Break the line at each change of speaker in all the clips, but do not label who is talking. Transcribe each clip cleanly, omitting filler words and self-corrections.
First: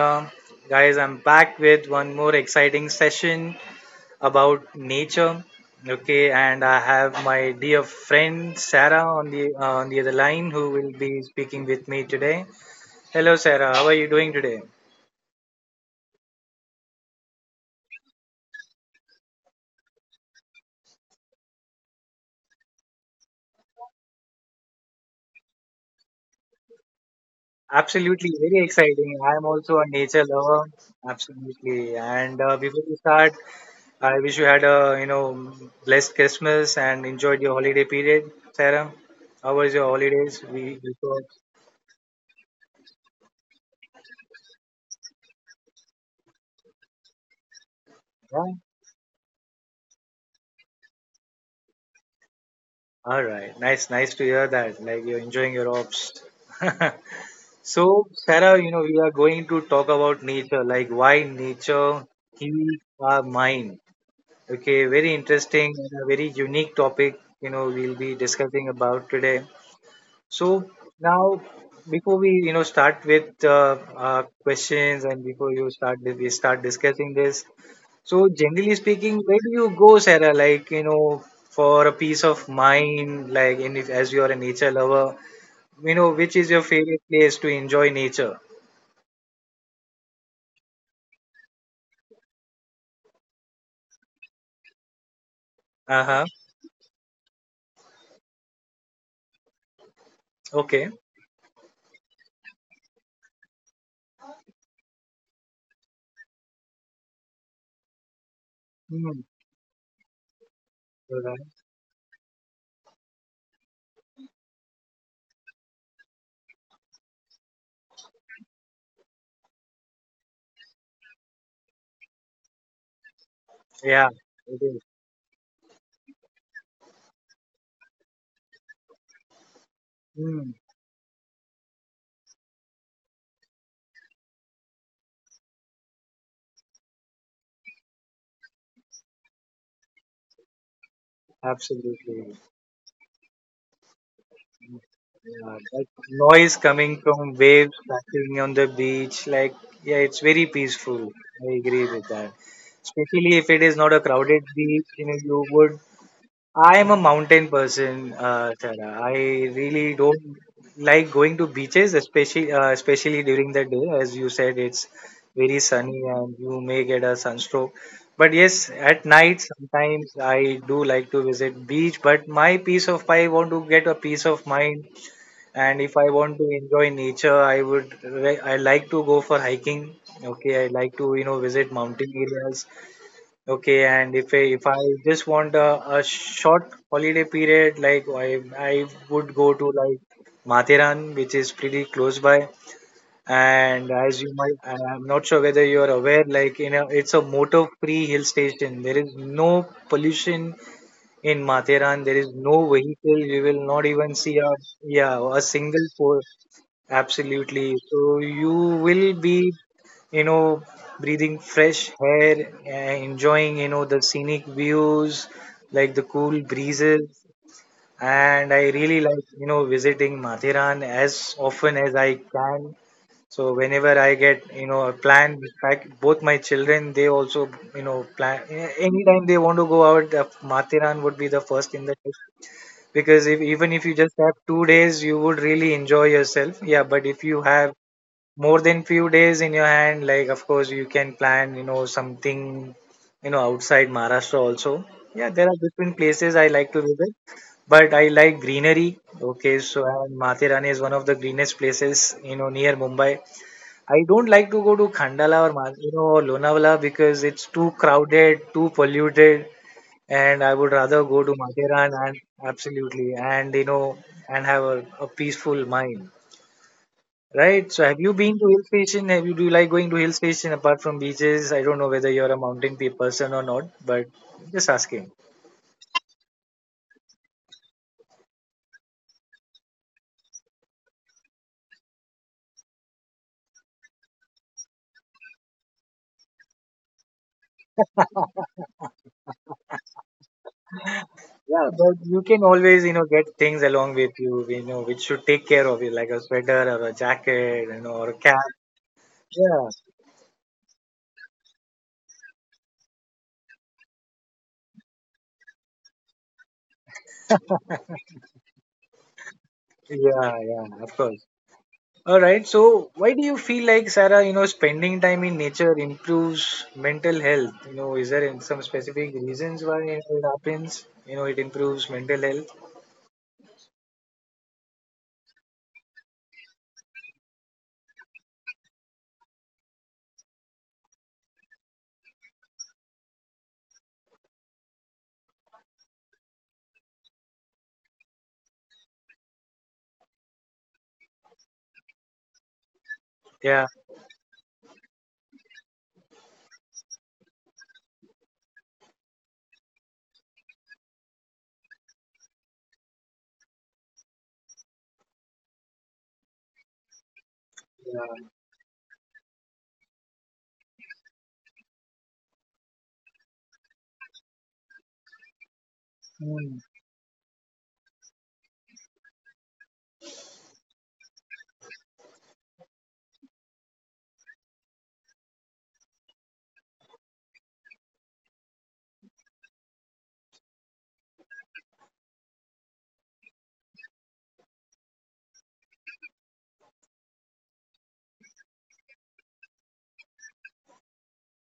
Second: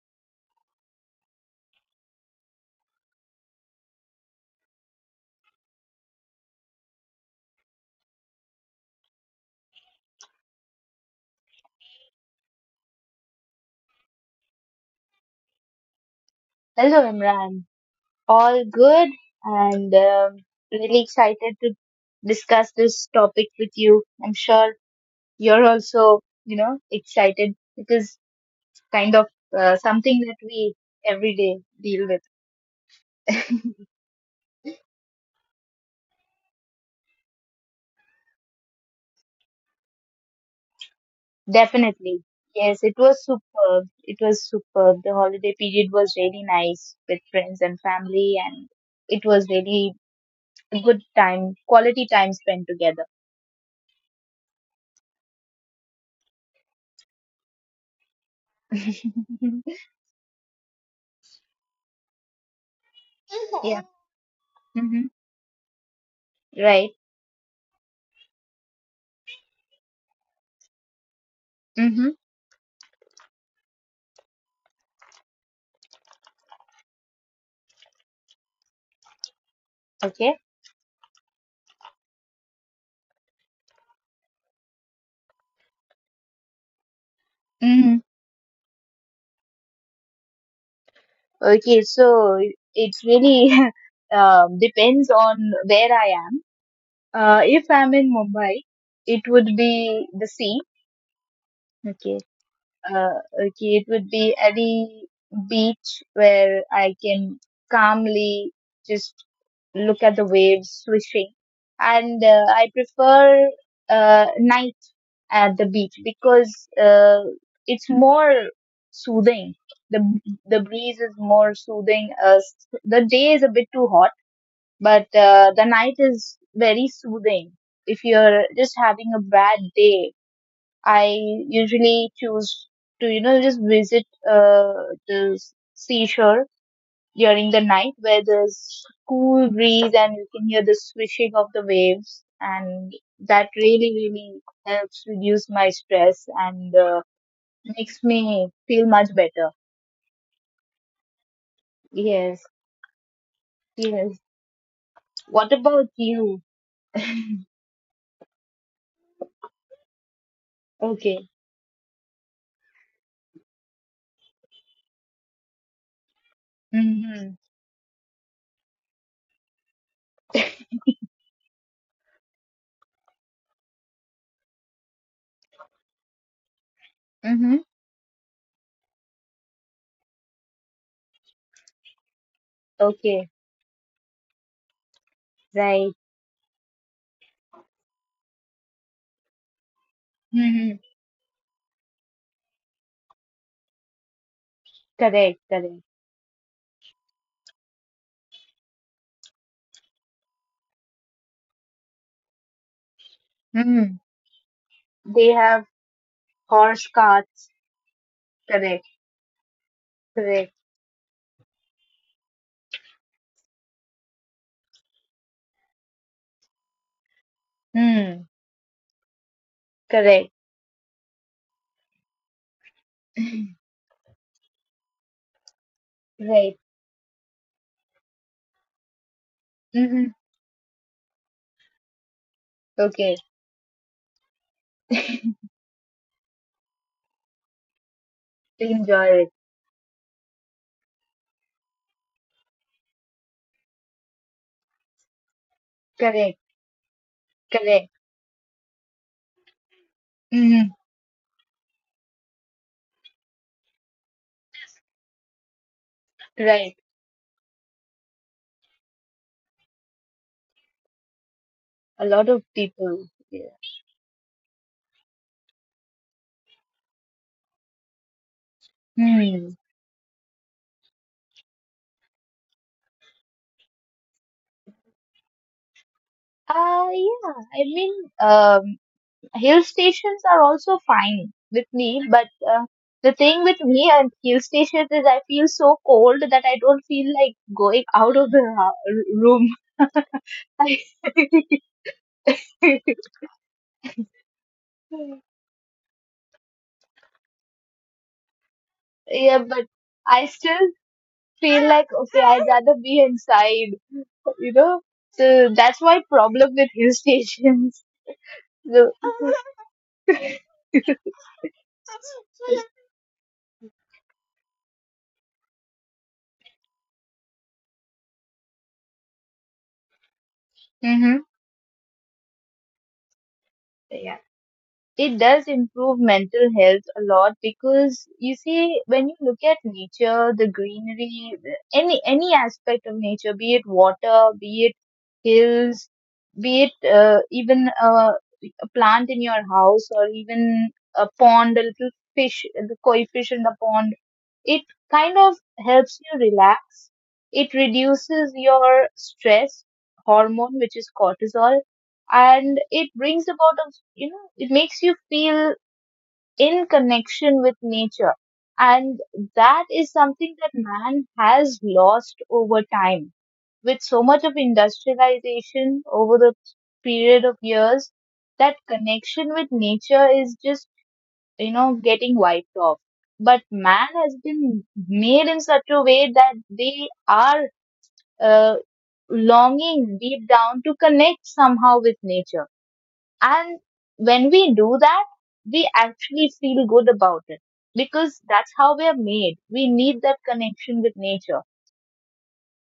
here. Guys, I'm back with one more exciting session about nature. Okay, and I have my dear friend Sarah on the other line who will be speaking with me today. Hello, Sarah. How are you doing today?
Hello, Imran. All good and really excited to discuss this topic with you. I'm sure you're also, excited. It is
Absolutely, very
kind of
exciting. I am
something
also
that
a
we
nature lover.
every day deal with.
Absolutely. And before we start, I wish you had a blessed Christmas and enjoyed your holiday period, Sarah. How was your holidays? We
Definitely. Yes, it was superb. It was superb. The holiday period was really nice with friends and family, and it was
yeah.
really a good time, quality time spent together.
All right. Nice, nice to hear that. Like you're enjoying your ops. So, Sarah, you know, we are going to talk about nature, like why nature
Yeah.
heals our mind.
hmm
Okay, very interesting
Right.
and a very unique topic, you know, we'll be discussing about today. So
hmm
now, before we start with questions and before you start we start discussing this. So generally speaking,
Okay.
where do you go, Sarah? Like you know, for a peace of mind, like in if, as you are a nature lover, you know, which is your
Mhm.
favorite place to enjoy nature?
Okay, so it really depends on where I am.
Uh huh.
If I'm in Mumbai, it would be the sea.
Okay.
Okay. Okay, it would be any beach where I can calmly just look at the
Hmm.
waves swishing. And I
Alright.
prefer night at the beach because it's more soothing. The the breeze is more soothing. The day is a bit too hot, but
Yeah.
the
It
night
is.
is very soothing. If you're just having a bad day, I
Hmm.
usually choose to, just visit the seashore during the night where there's cool breeze and you can hear the swishing of the waves, and that
Absolutely.
really, really helps reduce my stress
Yeah,
and
that noise coming
makes
from
me
waves
feel much
crashing
better.
on the beach, like, yeah, it's very peaceful.
Yes.
I agree with that.
Yes.
Especially if it is not a crowded
What about
beach, you know,
you?
you would. I am a mountain person, Tara. I really
Okay.
don't like going to beaches, especially during the day. As you said, it's very sunny
Mhm.
and you may get a sunstroke. But yes, at night sometimes I do like to visit beach. But my peace of I want to get a peace of mind, and if I want to
Mhm.
enjoy nature, I like to go for hiking. Okay, I like to, you know, visit mountain
Okay.
areas. Okay, and if i if
Right.
i just want a short holiday period, like I would go
Mhm.
to like Mathiran, which is pretty close by. And
Correct,
as you might,
correct.
I'm not sure whether you are aware, like you know, it's a motor free hill station. There is no pollution in Mathiran. There is no
Mhm.
vehicle. You will not
They
even see
have
a, yeah, a
horse
single four.
carts. Correct,
Absolutely. So you will
correct.
be, you know, breathing fresh air, enjoying, you know, the scenic views, like the cool breezes.
Hmm.
And I really
Correct.
like, you know, visiting Mathiran as often as I can. So whenever I get, you know, a
Right.
plan, in fact, both my children, they also, you know,
Mhm.
Anytime they want to go out, Mathiran would be the first in
Okay.
the list, because if even if you just have 2 days, you would really enjoy yourself. Yeah, but if you have
Enjoy it.
more than few days in your hand, like of course you can plan, you know, something, you know, outside Maharashtra also.
Correct.
Yeah, there are different places I like
Correct.
to visit, but I like greenery.
Mm,
Okay, so and Mathirani is one of the greenest places, you know, near Mumbai. I don't like to go to Khandala or
right.
Lonavala because it's too crowded, too polluted, and I would
A
rather
lot
go
of
to
people.
Mathiran, and
Yeah.
absolutely, and you know, and have a peaceful mind. Right. So have you been
Mm.
to hill station? Have you do you like going to hill station apart from beaches? I don't know whether you're a person or not, but just asking.
Yeah. I mean, um, hill stations are also fine with me, but the thing with me and hill stations is I feel so cold that I don't feel like going out of the room.
Yeah, but you can always, you know, get things along with you, you know, which should take care of you, like a sweater or a jacket, you know, or a
Yeah,
cap.
but I still
Yeah,
feel like okay, I'd rather be inside. You know, so that's my problem with hill stations. So,
yeah, of course. All right. So why do you feel like, Sarah, you know, spending time in nature improves mental health? You know, is there some specific reasons why
mm-hmm.
it happens? You know, it improves mental health.
So, yeah. It does improve mental health a lot because you see, when you look at nature, the greenery, any aspect of nature, be it water, be it hills, be it even a plant in your house or even a pond, a little fish, the koi fish in the pond, it
Yeah.
kind of helps you relax. It reduces your stress hormone, which is cortisol, and it brings about a, it makes you feel in connection with nature, and that is something that man has lost over time with so much of industrialization over the period of years.
Yeah.
That connection with nature is just, getting wiped off, but man has been made in such a way that they are uh, longing deep down to connect somehow with nature, and when we do that, we actually feel good about it because that's how we are made. We need that connection with nature.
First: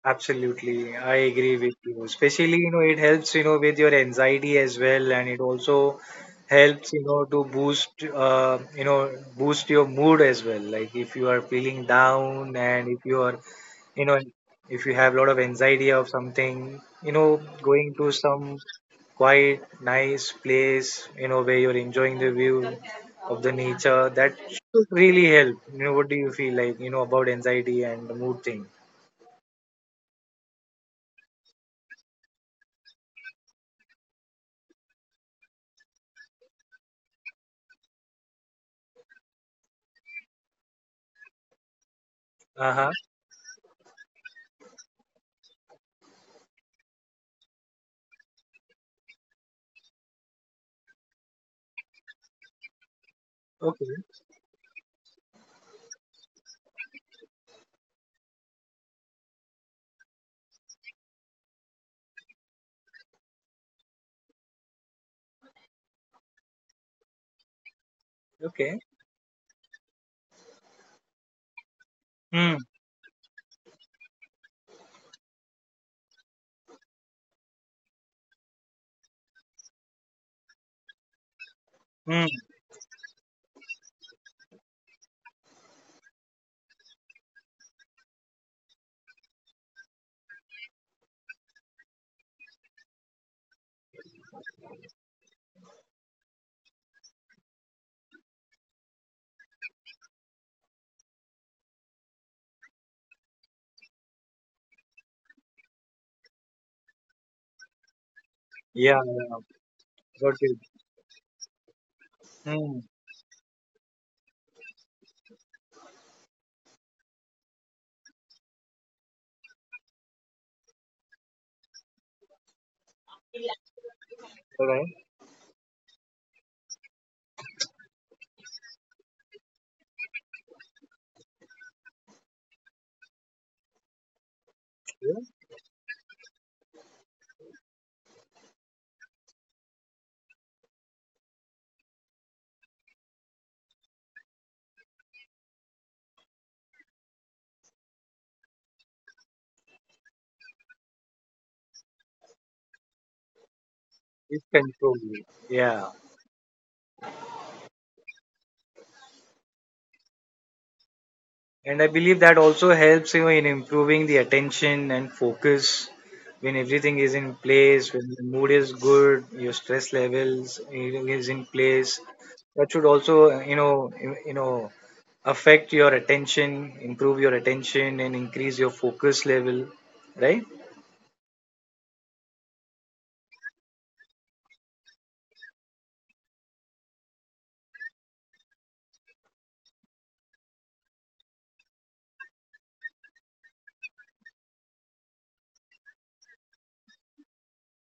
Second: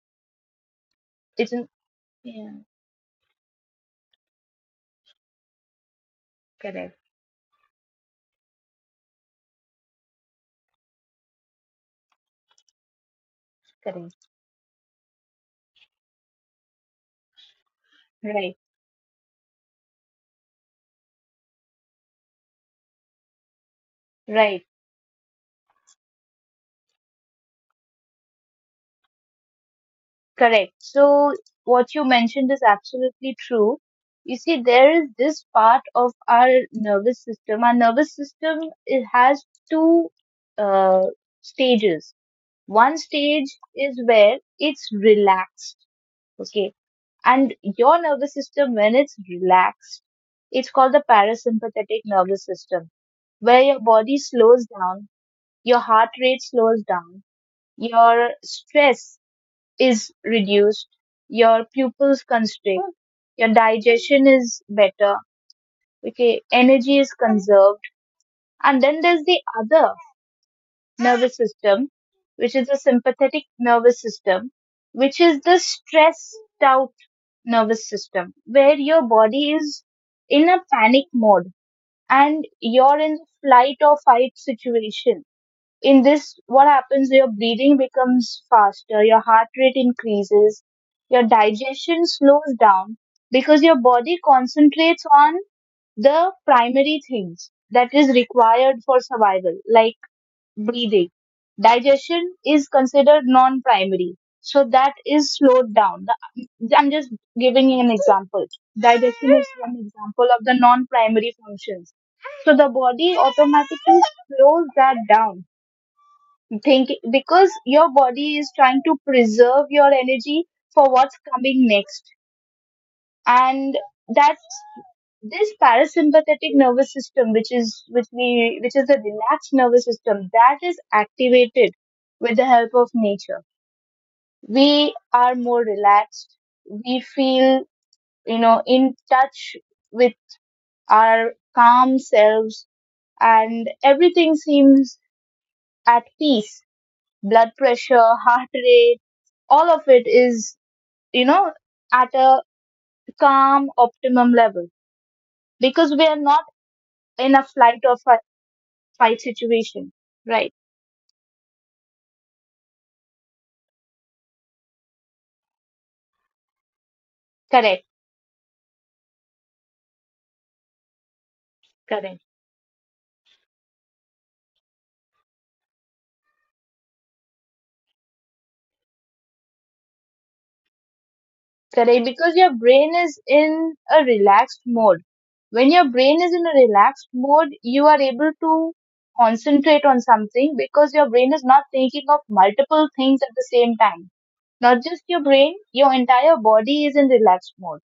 Absolutely, I
It's
agree
an,
with you.
yeah,
Especially, you know, it helps, you know, with your anxiety as well, and it also helps,
correct,
you know, boost your mood as well. Like if you are feeling down and if you are, you
correct,
know, if you have a lot of anxiety of something, you know, going to
right,
some quiet, nice place, you know, where you're enjoying the view of the nature, that
right,
should really help. You know, what do you feel like, you know, about anxiety and the mood thing?
correct. So what you mentioned is absolutely true. You see, there is this part of our nervous system. Our nervous system, it has two uh, stages.
Uh
One
huh.
stage is where it's relaxed. Okay, and your nervous system when it's relaxed, it's called the parasympathetic nervous system, where your body
Okay.
slows down, your heart rate slows down, your stress is reduced, your pupils constrict, your digestion is better, okay, energy is conserved. And then
Okay.
there's the other nervous system, which is the
Mm,
sympathetic nervous system, which is the stressed out nervous system, where your body is in a panic mode and
mm.
you're in flight or fight situation. In this, what happens? Your breathing becomes faster, your heart rate increases, your digestion slows down because your body concentrates on the primary things that is required for survival, like breathing. Digestion is considered non-primary, so that is slowed down. I'm just giving you an example.
Yeah,
Digestion is
yeah.
one example of
Got
the
it.
non-primary functions. So the
Mm.
body automatically slows that down. Think because your body is trying to preserve your energy for what's coming next, and that's
Alright.
this parasympathetic nervous system, which is, which we, which is the relaxed nervous system, that is activated with the help of nature. We
Yeah.
are more relaxed, we feel, in touch with our calm selves, and everything seems at peace. Blood pressure, heart rate, all of it is, you know at a calm
It
optimum level
controls you. Yeah.
because we are not in a fight situation. Right.
And I believe that also helps you in improving the attention and focus when everything is in place,
Correct.
when the mood is good, your stress levels is in place.
Correct.
That should also, you know, affect your attention, improve your attention, and increase your focus level, right?
Correct. Because your brain is in a relaxed mode. When your brain is in a relaxed mode, you are able to concentrate on something because your brain is not thinking of multiple things at the same time. Not just your brain, your entire body is in relaxed mode.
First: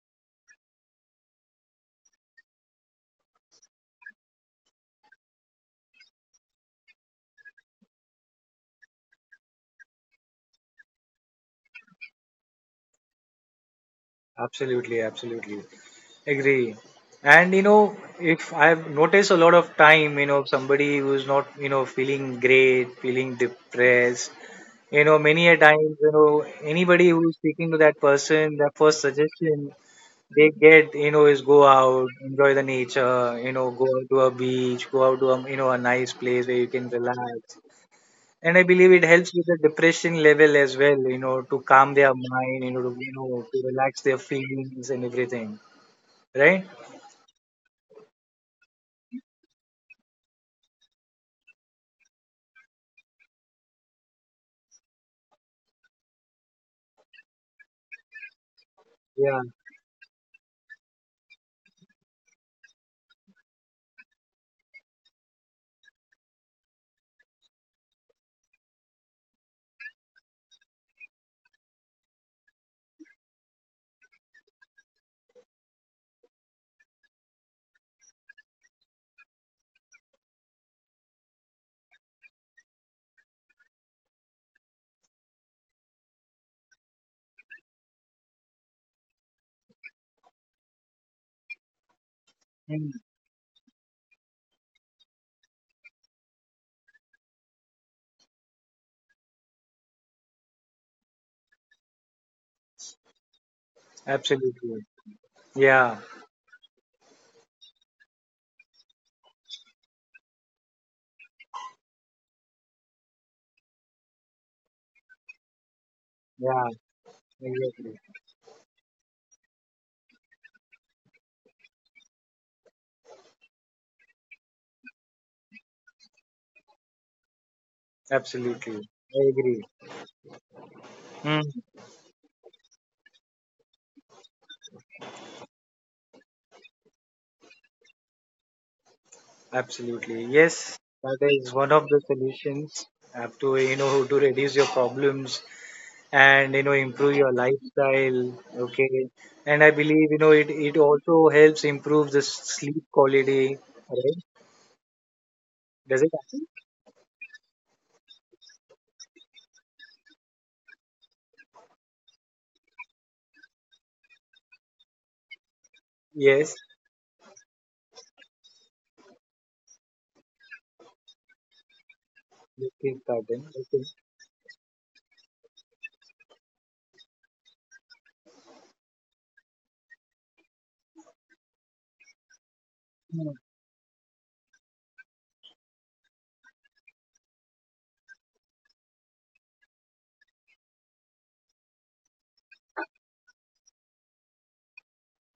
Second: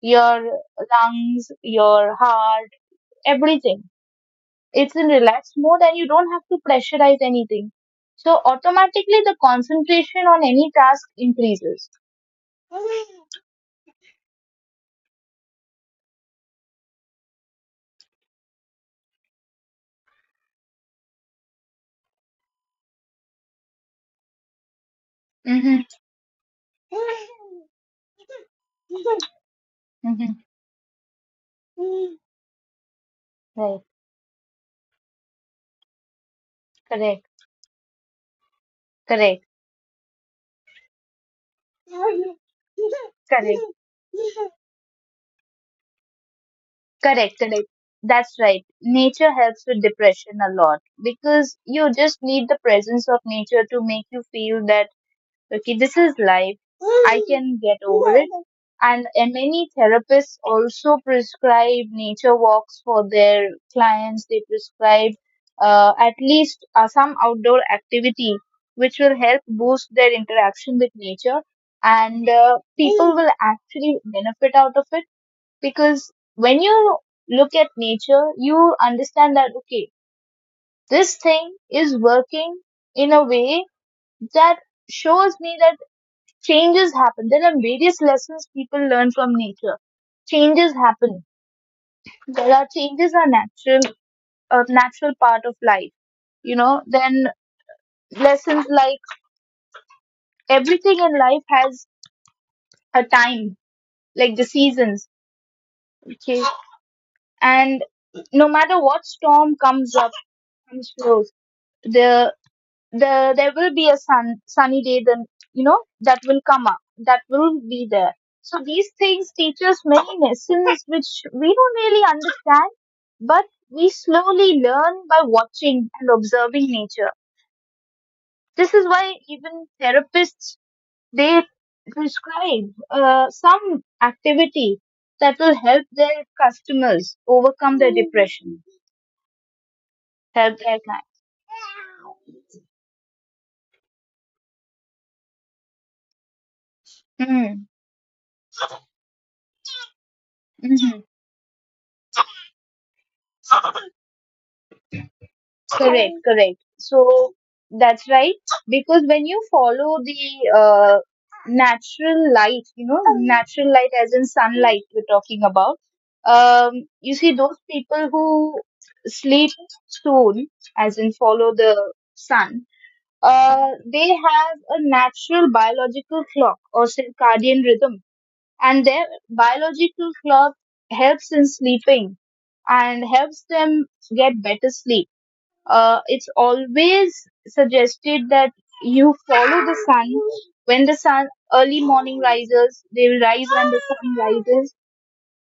Your lungs, your heart, everything, it's in relaxed mode and you don't have to pressurize anything. So automatically the concentration on any task increases.
Absolutely, absolutely. Agree. And you know, if I've noticed a lot of time, you know, somebody who's not, you know, feeling great, feeling depressed, you know, many a
Mm-hmm.
times, you know, anybody who's speaking to that person, their first suggestion
Mm-hmm.
they get, you know, is go out, enjoy the nature, you
Right.
know, go out to a beach, go out to a, you know, a nice place where you can
Correct.
relax, and I believe it
Correct.
helps with the depression level as well, you know, to calm their mind, you
Correct.
know, to relax their feelings and everything, right?
Correct. Correct. That's right. Nature helps with depression a lot because you just need the presence of nature to make you feel that okay, this is life, I can get over it. And
Yeah,
many therapists also prescribe nature walks for their clients. They prescribe at least some outdoor activity which will help boost their interaction with nature, and people will actually benefit out of it because when you look at nature you understand that okay, this thing is working in a way that shows me that changes happen. There are various lessons people learn from nature. Changes happen. There are
mm,
changes, are natural, a natural part of life. You know, then lessons like everything in life has a time, like the
absolutely.
seasons.
Yeah,
Okay, and no matter what storm comes up, comes close, the. the there will be a sunny day, then, you know, that will come up,
yeah,
that will be there.
exactly.
So these things teach us many lessons which we don't really understand, but we slowly learn by watching and observing nature. This is
Absolutely.
why
I
even
agree.
therapists, they
Mm.
prescribe some activity that will help their customers overcome their depression,
Absolutely.
help their
Yes,
clients.
that is one of the solutions have to, you know, to reduce your problems and, you know, improve your
Mm.
lifestyle. Okay. And I believe, you know, it
Mhm.
also helps improve the sleep quality, right? Does it
Correct,
happen?
correct. So that's right. Because when you follow the natural light, you know, natural light as in sunlight we're talking about,
Yes,
you see those people who sleep soon, as in follow the sun,
it is pattern.
uh,
Okay.
they have a natural biological clock or circadian rhythm. And their biological clock helps in sleeping and helps
Hmm.
them get better sleep. Uh, it's always suggested that you follow the sun. When the sun early morning rises, they will rise when the sun rises.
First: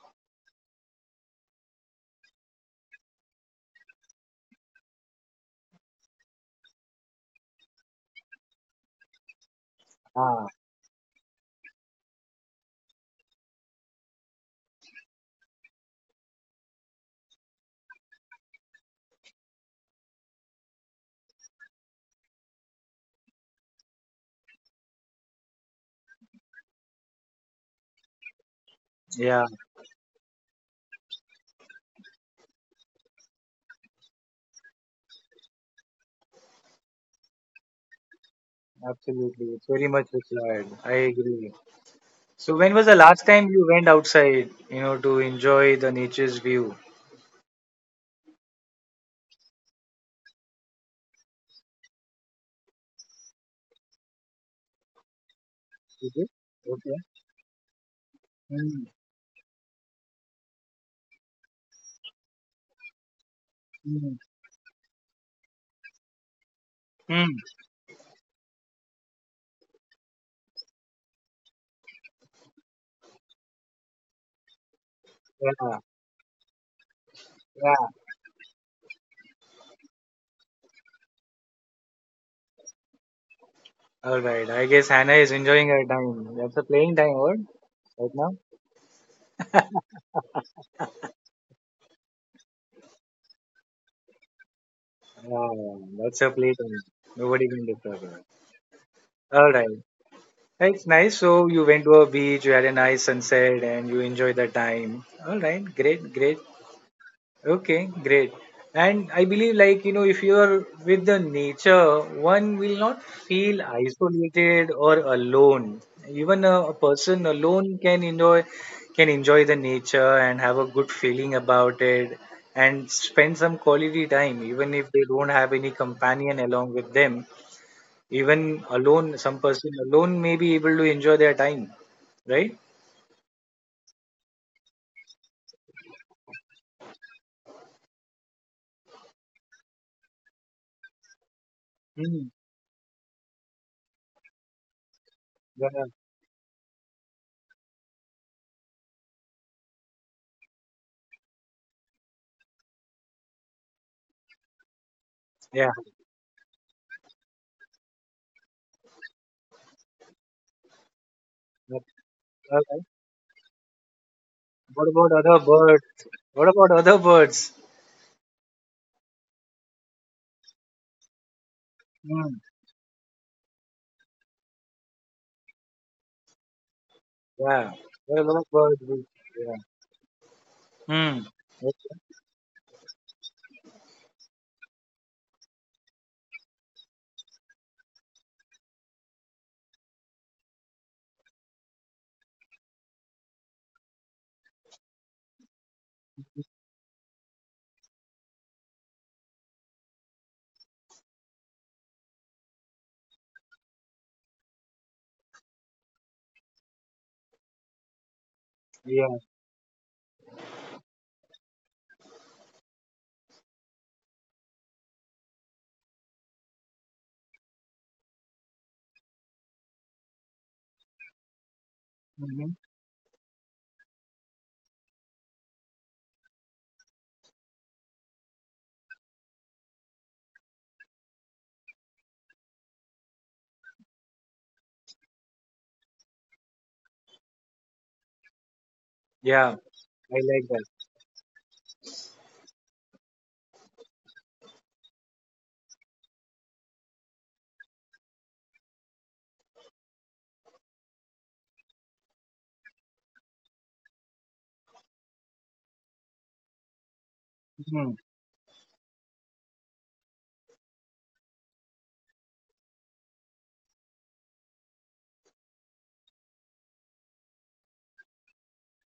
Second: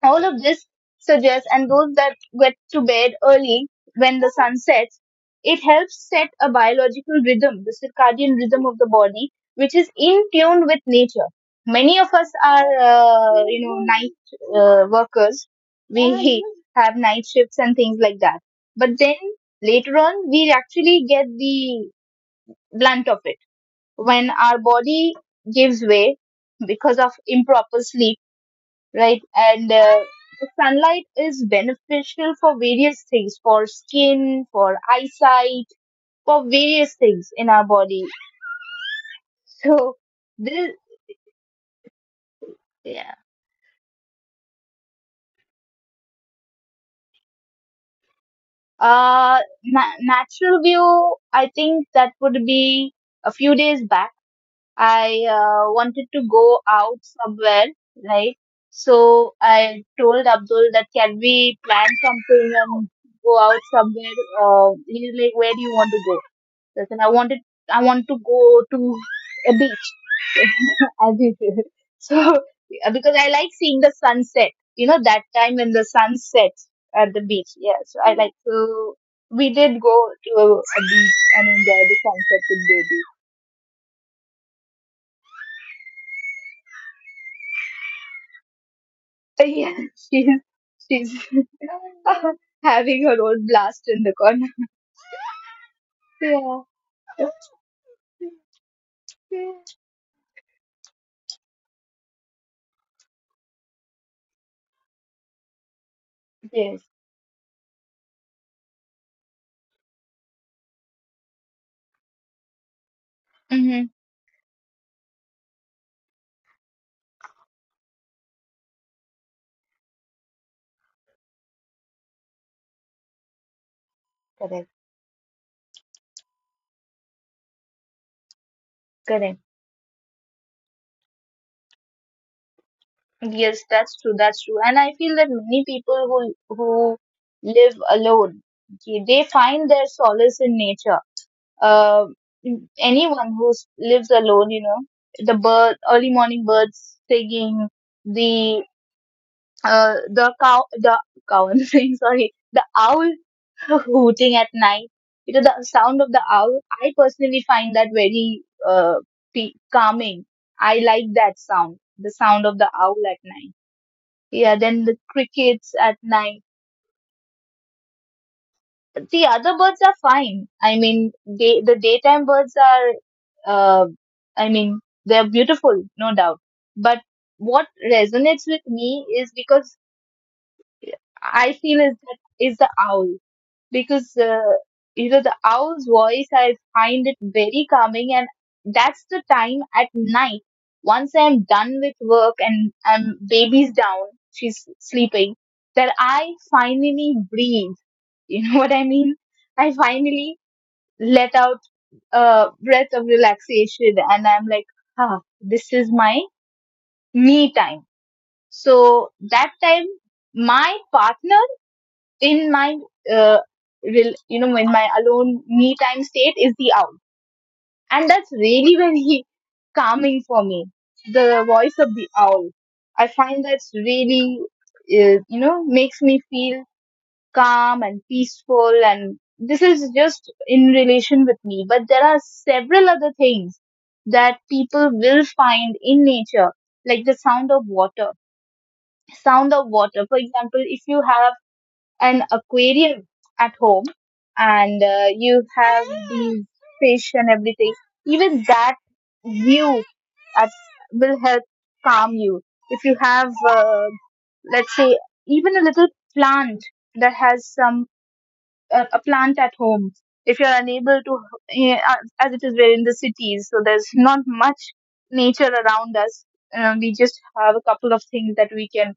All of this suggests, and those that get to bed early when the sun sets, it helps set a biological rhythm, the circadian rhythm of the body, which is in
Ah,
tune with nature. Many of us are, you know, night workers. We have night shifts and things like that. But then later on, we actually get the blunt of it when our body gives way because of improper sleep, right?
yeah,
And the sunlight is beneficial for various things, for skin, for eyesight, for various things in our body.
absolutely. It's very much
So
required. I
this,
agree. So when was the last
yeah,
time you went outside, you know, to enjoy the nature's view?
natural view. I think that would be a few days back. I
Is
wanted
it?
to go
Okay.
out somewhere, right?
Hmm.
So I told Abdul that can we plan something and go out
Hmm.
somewhere? He's like, where do you want to go? Yes, and
Mm.
I want to go to a beach, as you do. So, yeah, because I like seeing the sunset, you know, that time when
Yeah,
the sun sets at the beach.
yeah.
Yeah, so I like to. We did go to a beach and enjoy the sunset with baby.
All right. I guess Hannah is enjoying her time. That's a playing time, what? Right now?
So, yeah, she's having her own blast in the corner.
Yeah, that's a
Yeah.
playtime. Nobody can disturb her. All
Yeah.
right. It's nice. So you went to a beach, you had a nice sunset, and you enjoyed the time. All right, great, great.
Yes.
Okay, great. And I believe, like you know, if you are with the nature, one will not feel
Mm-hmm.
isolated or alone. Even a person alone can enjoy the nature and have a good feeling about it, and spend some quality time, even
Correct.
if they don't have any companion along with them, even alone, some
Correct.
person alone may be able to enjoy their time, right?
Yes, that's true. That's true. And I feel that many people who live alone, they find their solace in nature. Uh,
Mm,
Anyone who lives alone, you know, the bird,
yeah,
early morning birds singing, the the cow, I'm saying sorry, the owl hooting at night. You know,
yeah.
the sound of the owl. I personally find that very uh, calming. I like that
But,
sound, the sound of the
uh,
owl at night. Yeah,
what
then the
about other
crickets
birds?
at night.
What about other birds?
The other birds are fine. I mean, the daytime
Mm,
birds are, I mean, they're beautiful, no doubt. But
yeah.
what
What about
resonates with
birds?
me is
Yeah.
because
Mm,
I feel is that is the owl because you know, the owl's voice. I find it very calming, and that's the time at night. Once I'm done with work and I'm baby's down, she's sleeping, that I finally breathe. You know what I mean? I finally let out a breath of relaxation and I'm like, ah, this is my me time. So
yeah.
that time, my partner in my, uh, you know, in my alone me time state is the owl. And that's really very calming for me. The voice of the owl.
Hmm.
I find that's really, makes me feel calm and peaceful, and this is just in relation with me, but there are several other things that people will find in nature, like the sound of water. sound
Yeah.
of
I
water for
like
example.
that.
If you have an aquarium at home, and you have these fish and everything, even that view at, will help calm you. If you have let's say even a little plant that has some
Mm.
a plant at home, if you're unable to as it is, we're in the cities, so there's not much nature around us. We just have a couple of things that we can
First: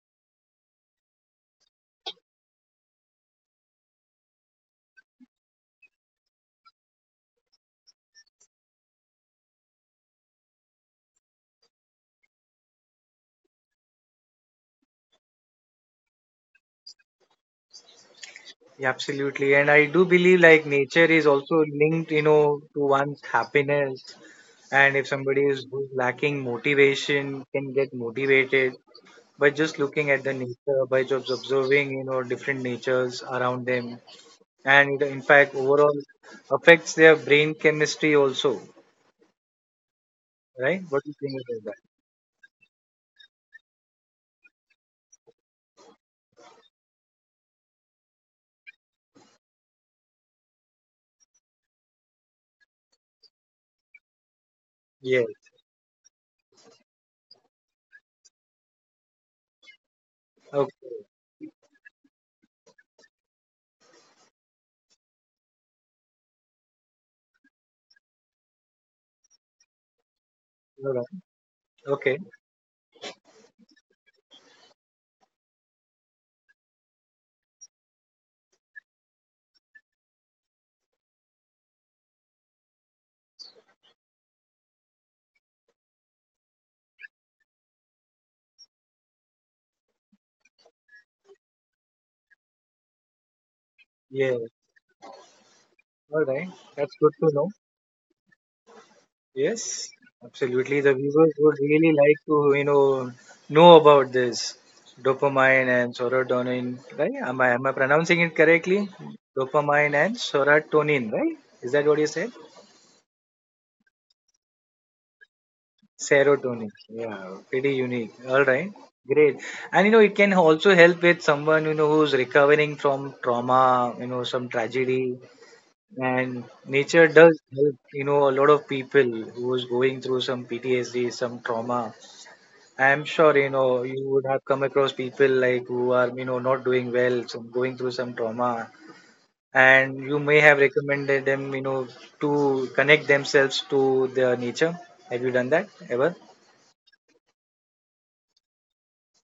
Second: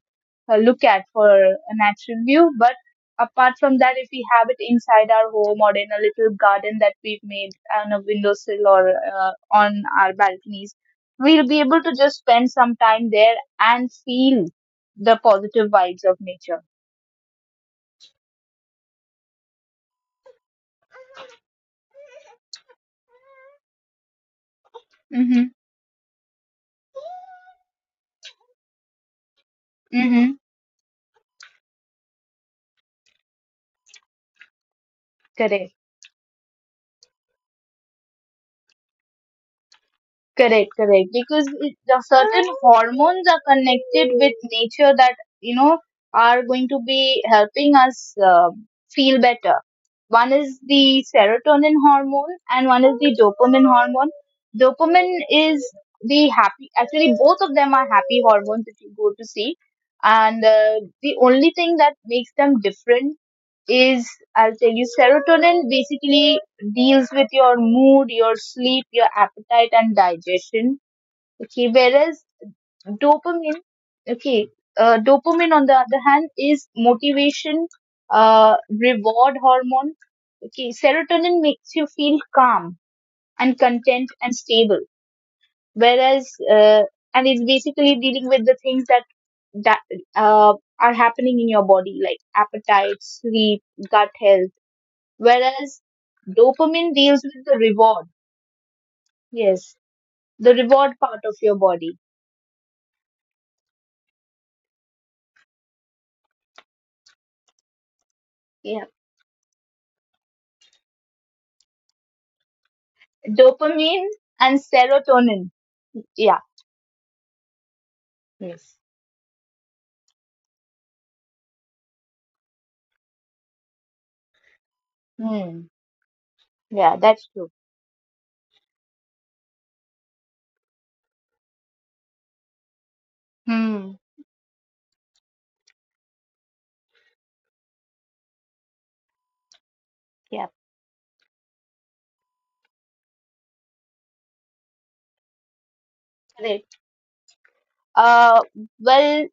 look at for a natural view. But apart from that, if we have it inside our home or in a little garden that we've made on a windowsill or on our balconies, we'll be able to just spend some time there and feel the positive vibes of nature.
Yeah, absolutely. And I do believe like nature is also linked, you know, to one's happiness. And if
Mm-hmm.
somebody is who's lacking motivation, can get motivated by just looking at
Mm-hmm.
the nature, by just observing, you know, different natures around them, and in fact,
Correct.
overall affects their brain chemistry also,
Correct,
right? What
correct.
do you think
Because
about
it,
that?
the certain hormones are connected with nature that you know are going to be helping us feel better. One is the serotonin hormone, and one is the dopamine hormone. Dopamine
Yes.
is the happy. Actually, both of them are happy hormones, if you go to see. And
Okay.
The only thing that makes them different is, I'll tell you, serotonin basically deals with your mood, your sleep, your appetite and
All
digestion.
right.
Okay,
Okay.
whereas dopamine, okay, dopamine on the other hand is motivation, reward hormone. Okay, serotonin makes you feel calm and content and stable, whereas and it's basically dealing with the things that that uh, are happening in your body like appetite, sleep, gut
Yes.
health, whereas
All right. That's good
dopamine
to
deals
know.
with the reward.
Yes.
Yes, the
Absolutely. The
reward
viewers
part of
would
your
really
body.
like to, you know about this dopamine and serotonin, right? Am I pronouncing it correctly?
Yeah,
Dopamine and serotonin, right? Is that what you said?
dopamine and serotonin. Yeah.
Serotonin. Yeah, pretty unique. All right.
Yes.
Great. And you know, it can also help with someone, you know, who's recovering from trauma, you know, some tragedy.
Hmm.
And
Yeah,
nature
that's
does
true.
help, you know, a lot of people who's going through some PTSD, some trauma. I'm sure, you know,
Hmm.
you would have come across people like who are, you know, not doing well, some going through some trauma. And you may
Yeah.
have recommended them, you know, to connect themselves to the nature. Have you done that ever?
Correct. Uh. Well,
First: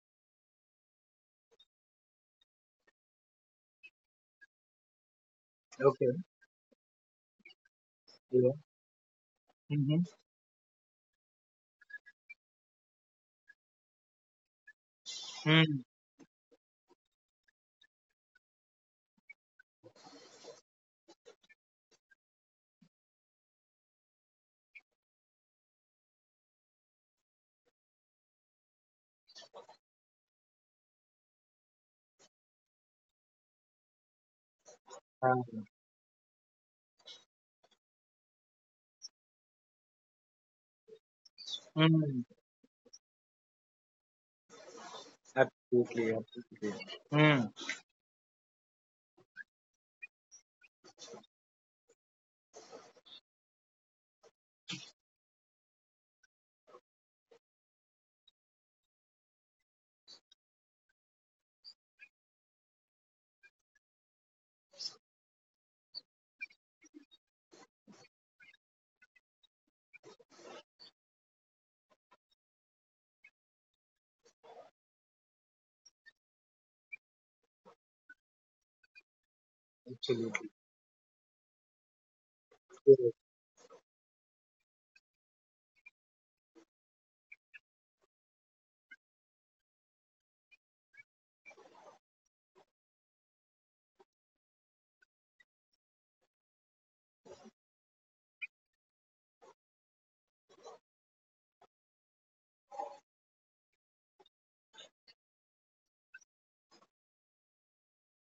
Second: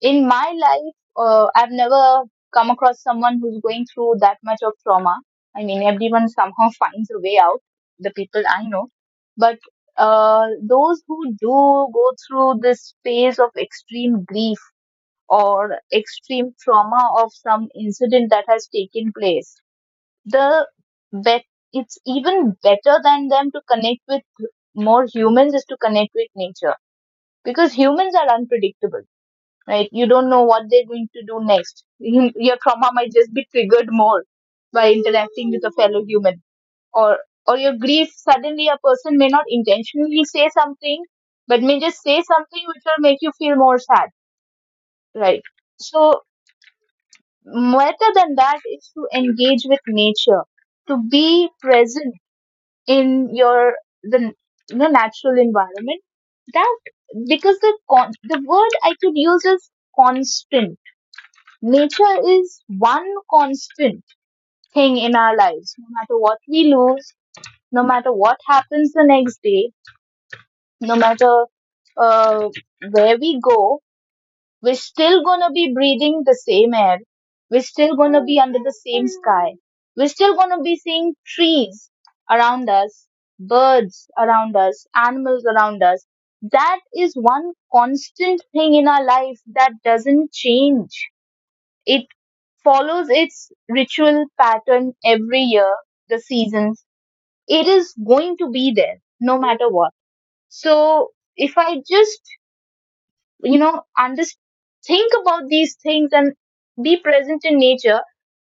in my life, I've never come across someone who's going through that much of trauma. I mean,
Okay.
everyone somehow finds a way out. The people
Yeah.
I know, but
Mhm.
those who do go through this phase of extreme grief or
Mm.
extreme trauma of some incident that has taken place, the bet it's even better than them to connect with more humans, is to connect with nature, because humans are unpredictable, right? You don't know what they're going to do next. Your trauma might just be triggered more by interacting
Um,
with a fellow human, or your grief, suddenly a person may not intentionally say something, but may just say
mm.
something which will make you feel more sad, right? So
Absolutely, absolutely. Mm.
better than that is to engage with nature, to be present in your the, the natural environment. That because the the word I could use is constant. Nature is one constant thing in our lives. No matter what we lose, no matter what happens the next day, no matter uh, where we go, we're still gonna be breathing the same air. We're still gonna be under the same sky. We're still gonna
Absolutely.
be seeing trees around us,
Yes,
birds around us, animals around us. That is one constant thing in our life that doesn't change. It follows its ritual pattern every year, the seasons. It is going to be there no matter what. So if I just you know under think about these things and be present in nature,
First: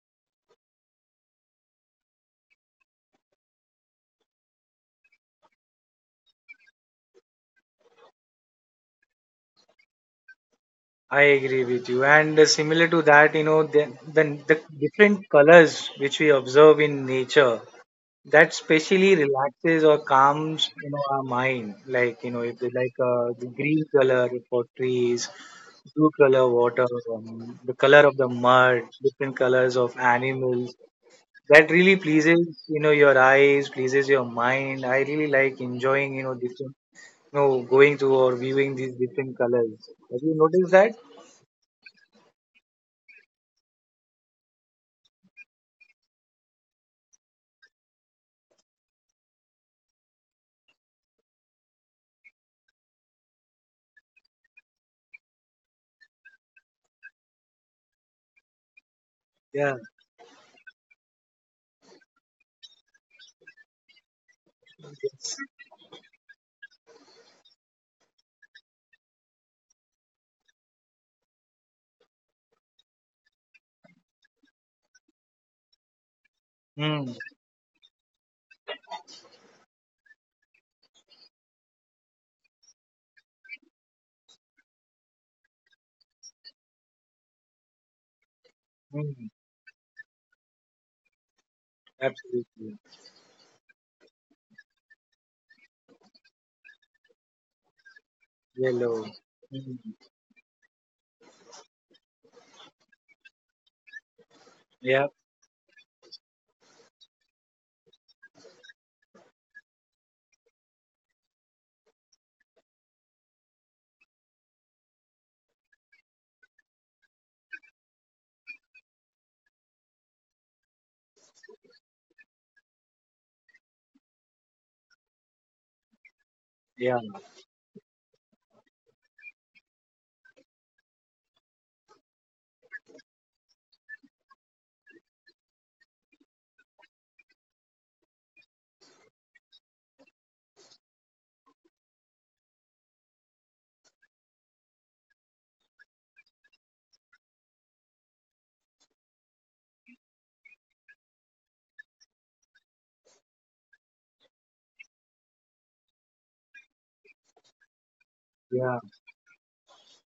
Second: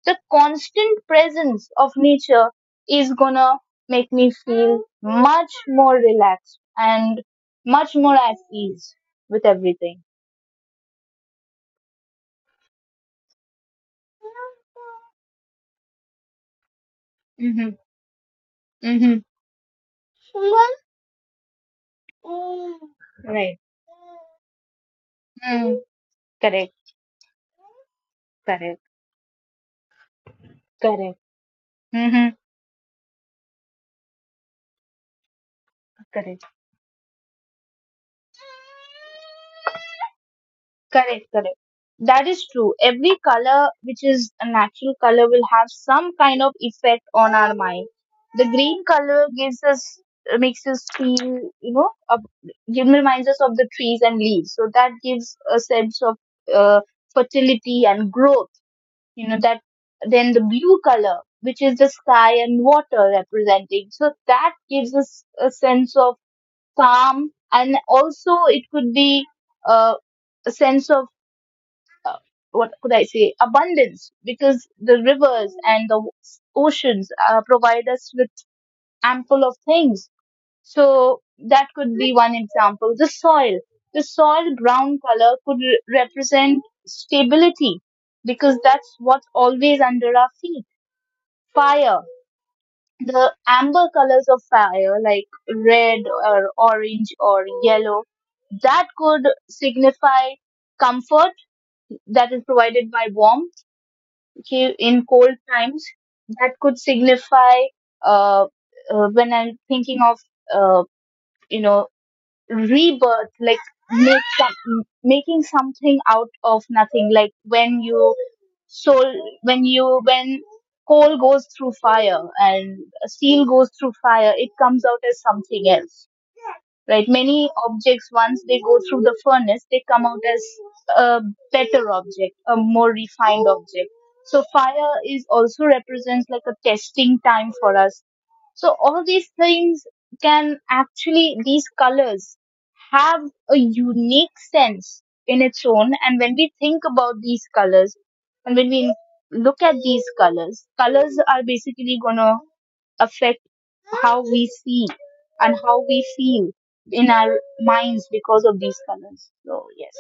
the constant presence of nature is gonna make me feel much more relaxed and much more at ease with everything.
I agree with you. And similar to that, you know, the different colors which we observe in nature
Mm-hmm.
that specially
Mm-hmm.
relaxes or calms, you know, our mind. Like you know, if they like the
Right.
green color for trees,
Mm.
blue color water,
Correct.
the color of the mud,
Correct.
different colors of animals,
Correct.
that really
Mm-hmm.
pleases, you know, your eyes, pleases your mind. I really like enjoying, you know,
Correct.
different, you know, going to or viewing these different colors. Have you noticed that?
Correct, correct. That is true. Every color, which is a natural color, will have some kind of effect on our mind. The green color gives us, makes us feel, you know, up, reminds us of the trees and leaves. So that gives a sense of uh, fertility and growth. You know that.
Yeah,
Then the blue color, which is the sky and water representing, so that gives us a sense of calm, and also it could be uh, a sense of uh, what could I say, abundance, because the rivers and the
mm,
oceans provide us with ample of things. So that could be one example. The soil brown color could represent stability, because that's
mm,
what's always under our feet. Fire,
absolutely.
the amber colors of fire, like red or orange or yellow,
Yellow.
that could
Mm,
signify comfort that is provided by warmth,
yeah.
in cold times, that could signify uh, when I'm thinking of uh, you know rebirth, like make some, making something out of nothing, like when you soul when you when coal goes through fire and steel goes through fire, it comes out as something else,
Yeah,
right? Many objects, once they go through the furnace, they come out as a better object, a more refined object. So fire is also represents like a testing time for us. So all these things can actually, these colors, have a unique sense in its own, and when we think about these colors and when we look at these colors, colors are basically going to affect how we see and how we feel in our minds because of
yeah.
these colors. So yes,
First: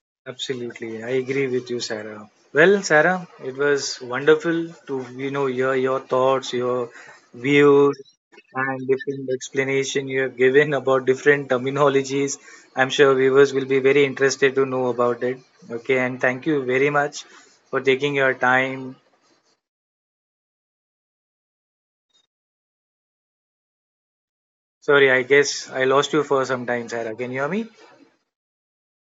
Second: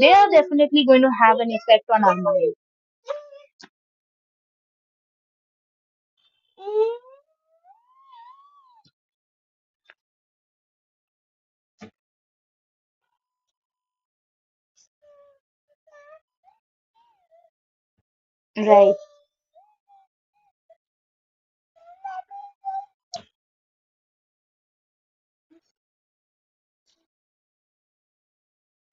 they are definitely going
Absolutely, I
to have
agree
an
with you,
effect on our
Sarah.
mind.
Well, Sarah, it was wonderful to hear your thoughts, your views, and different explanation you have given about different terminologies. I'm sure viewers will be very interested to know about it. Okay, and thank you very much for taking your time. Sorry, I guess I lost you for some time, Sarah. Can you hear me?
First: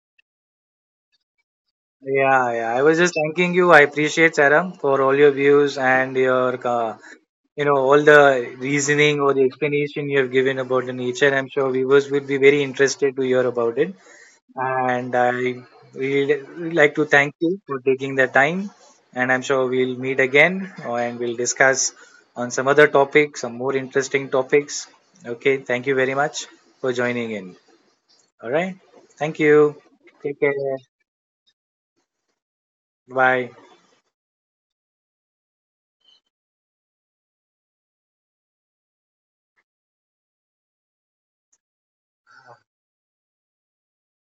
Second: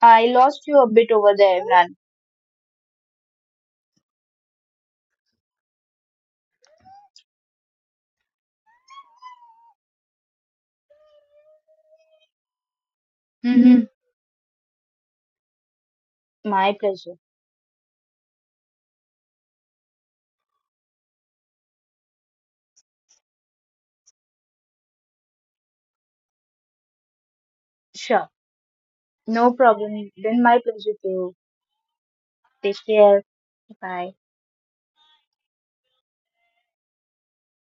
I lost you a bit over there, Imran.
Yeah, yeah. I was just thanking you. I appreciate Sarah for all your views and your you know all the reasoning or the explanation you have given about the nature. I'm sure viewers will be very interested to hear about it,
Mm-hmm.
and I really really like to thank you for taking the
My
time,
pleasure.
and I'm sure we'll meet again, and we'll discuss on some other topic, some more interesting topics. Okay, thank you very much for joining in. All right, thank you. Take care.
Sure, no problem. Been
Bye.
my pleasure too. Take care. Bye.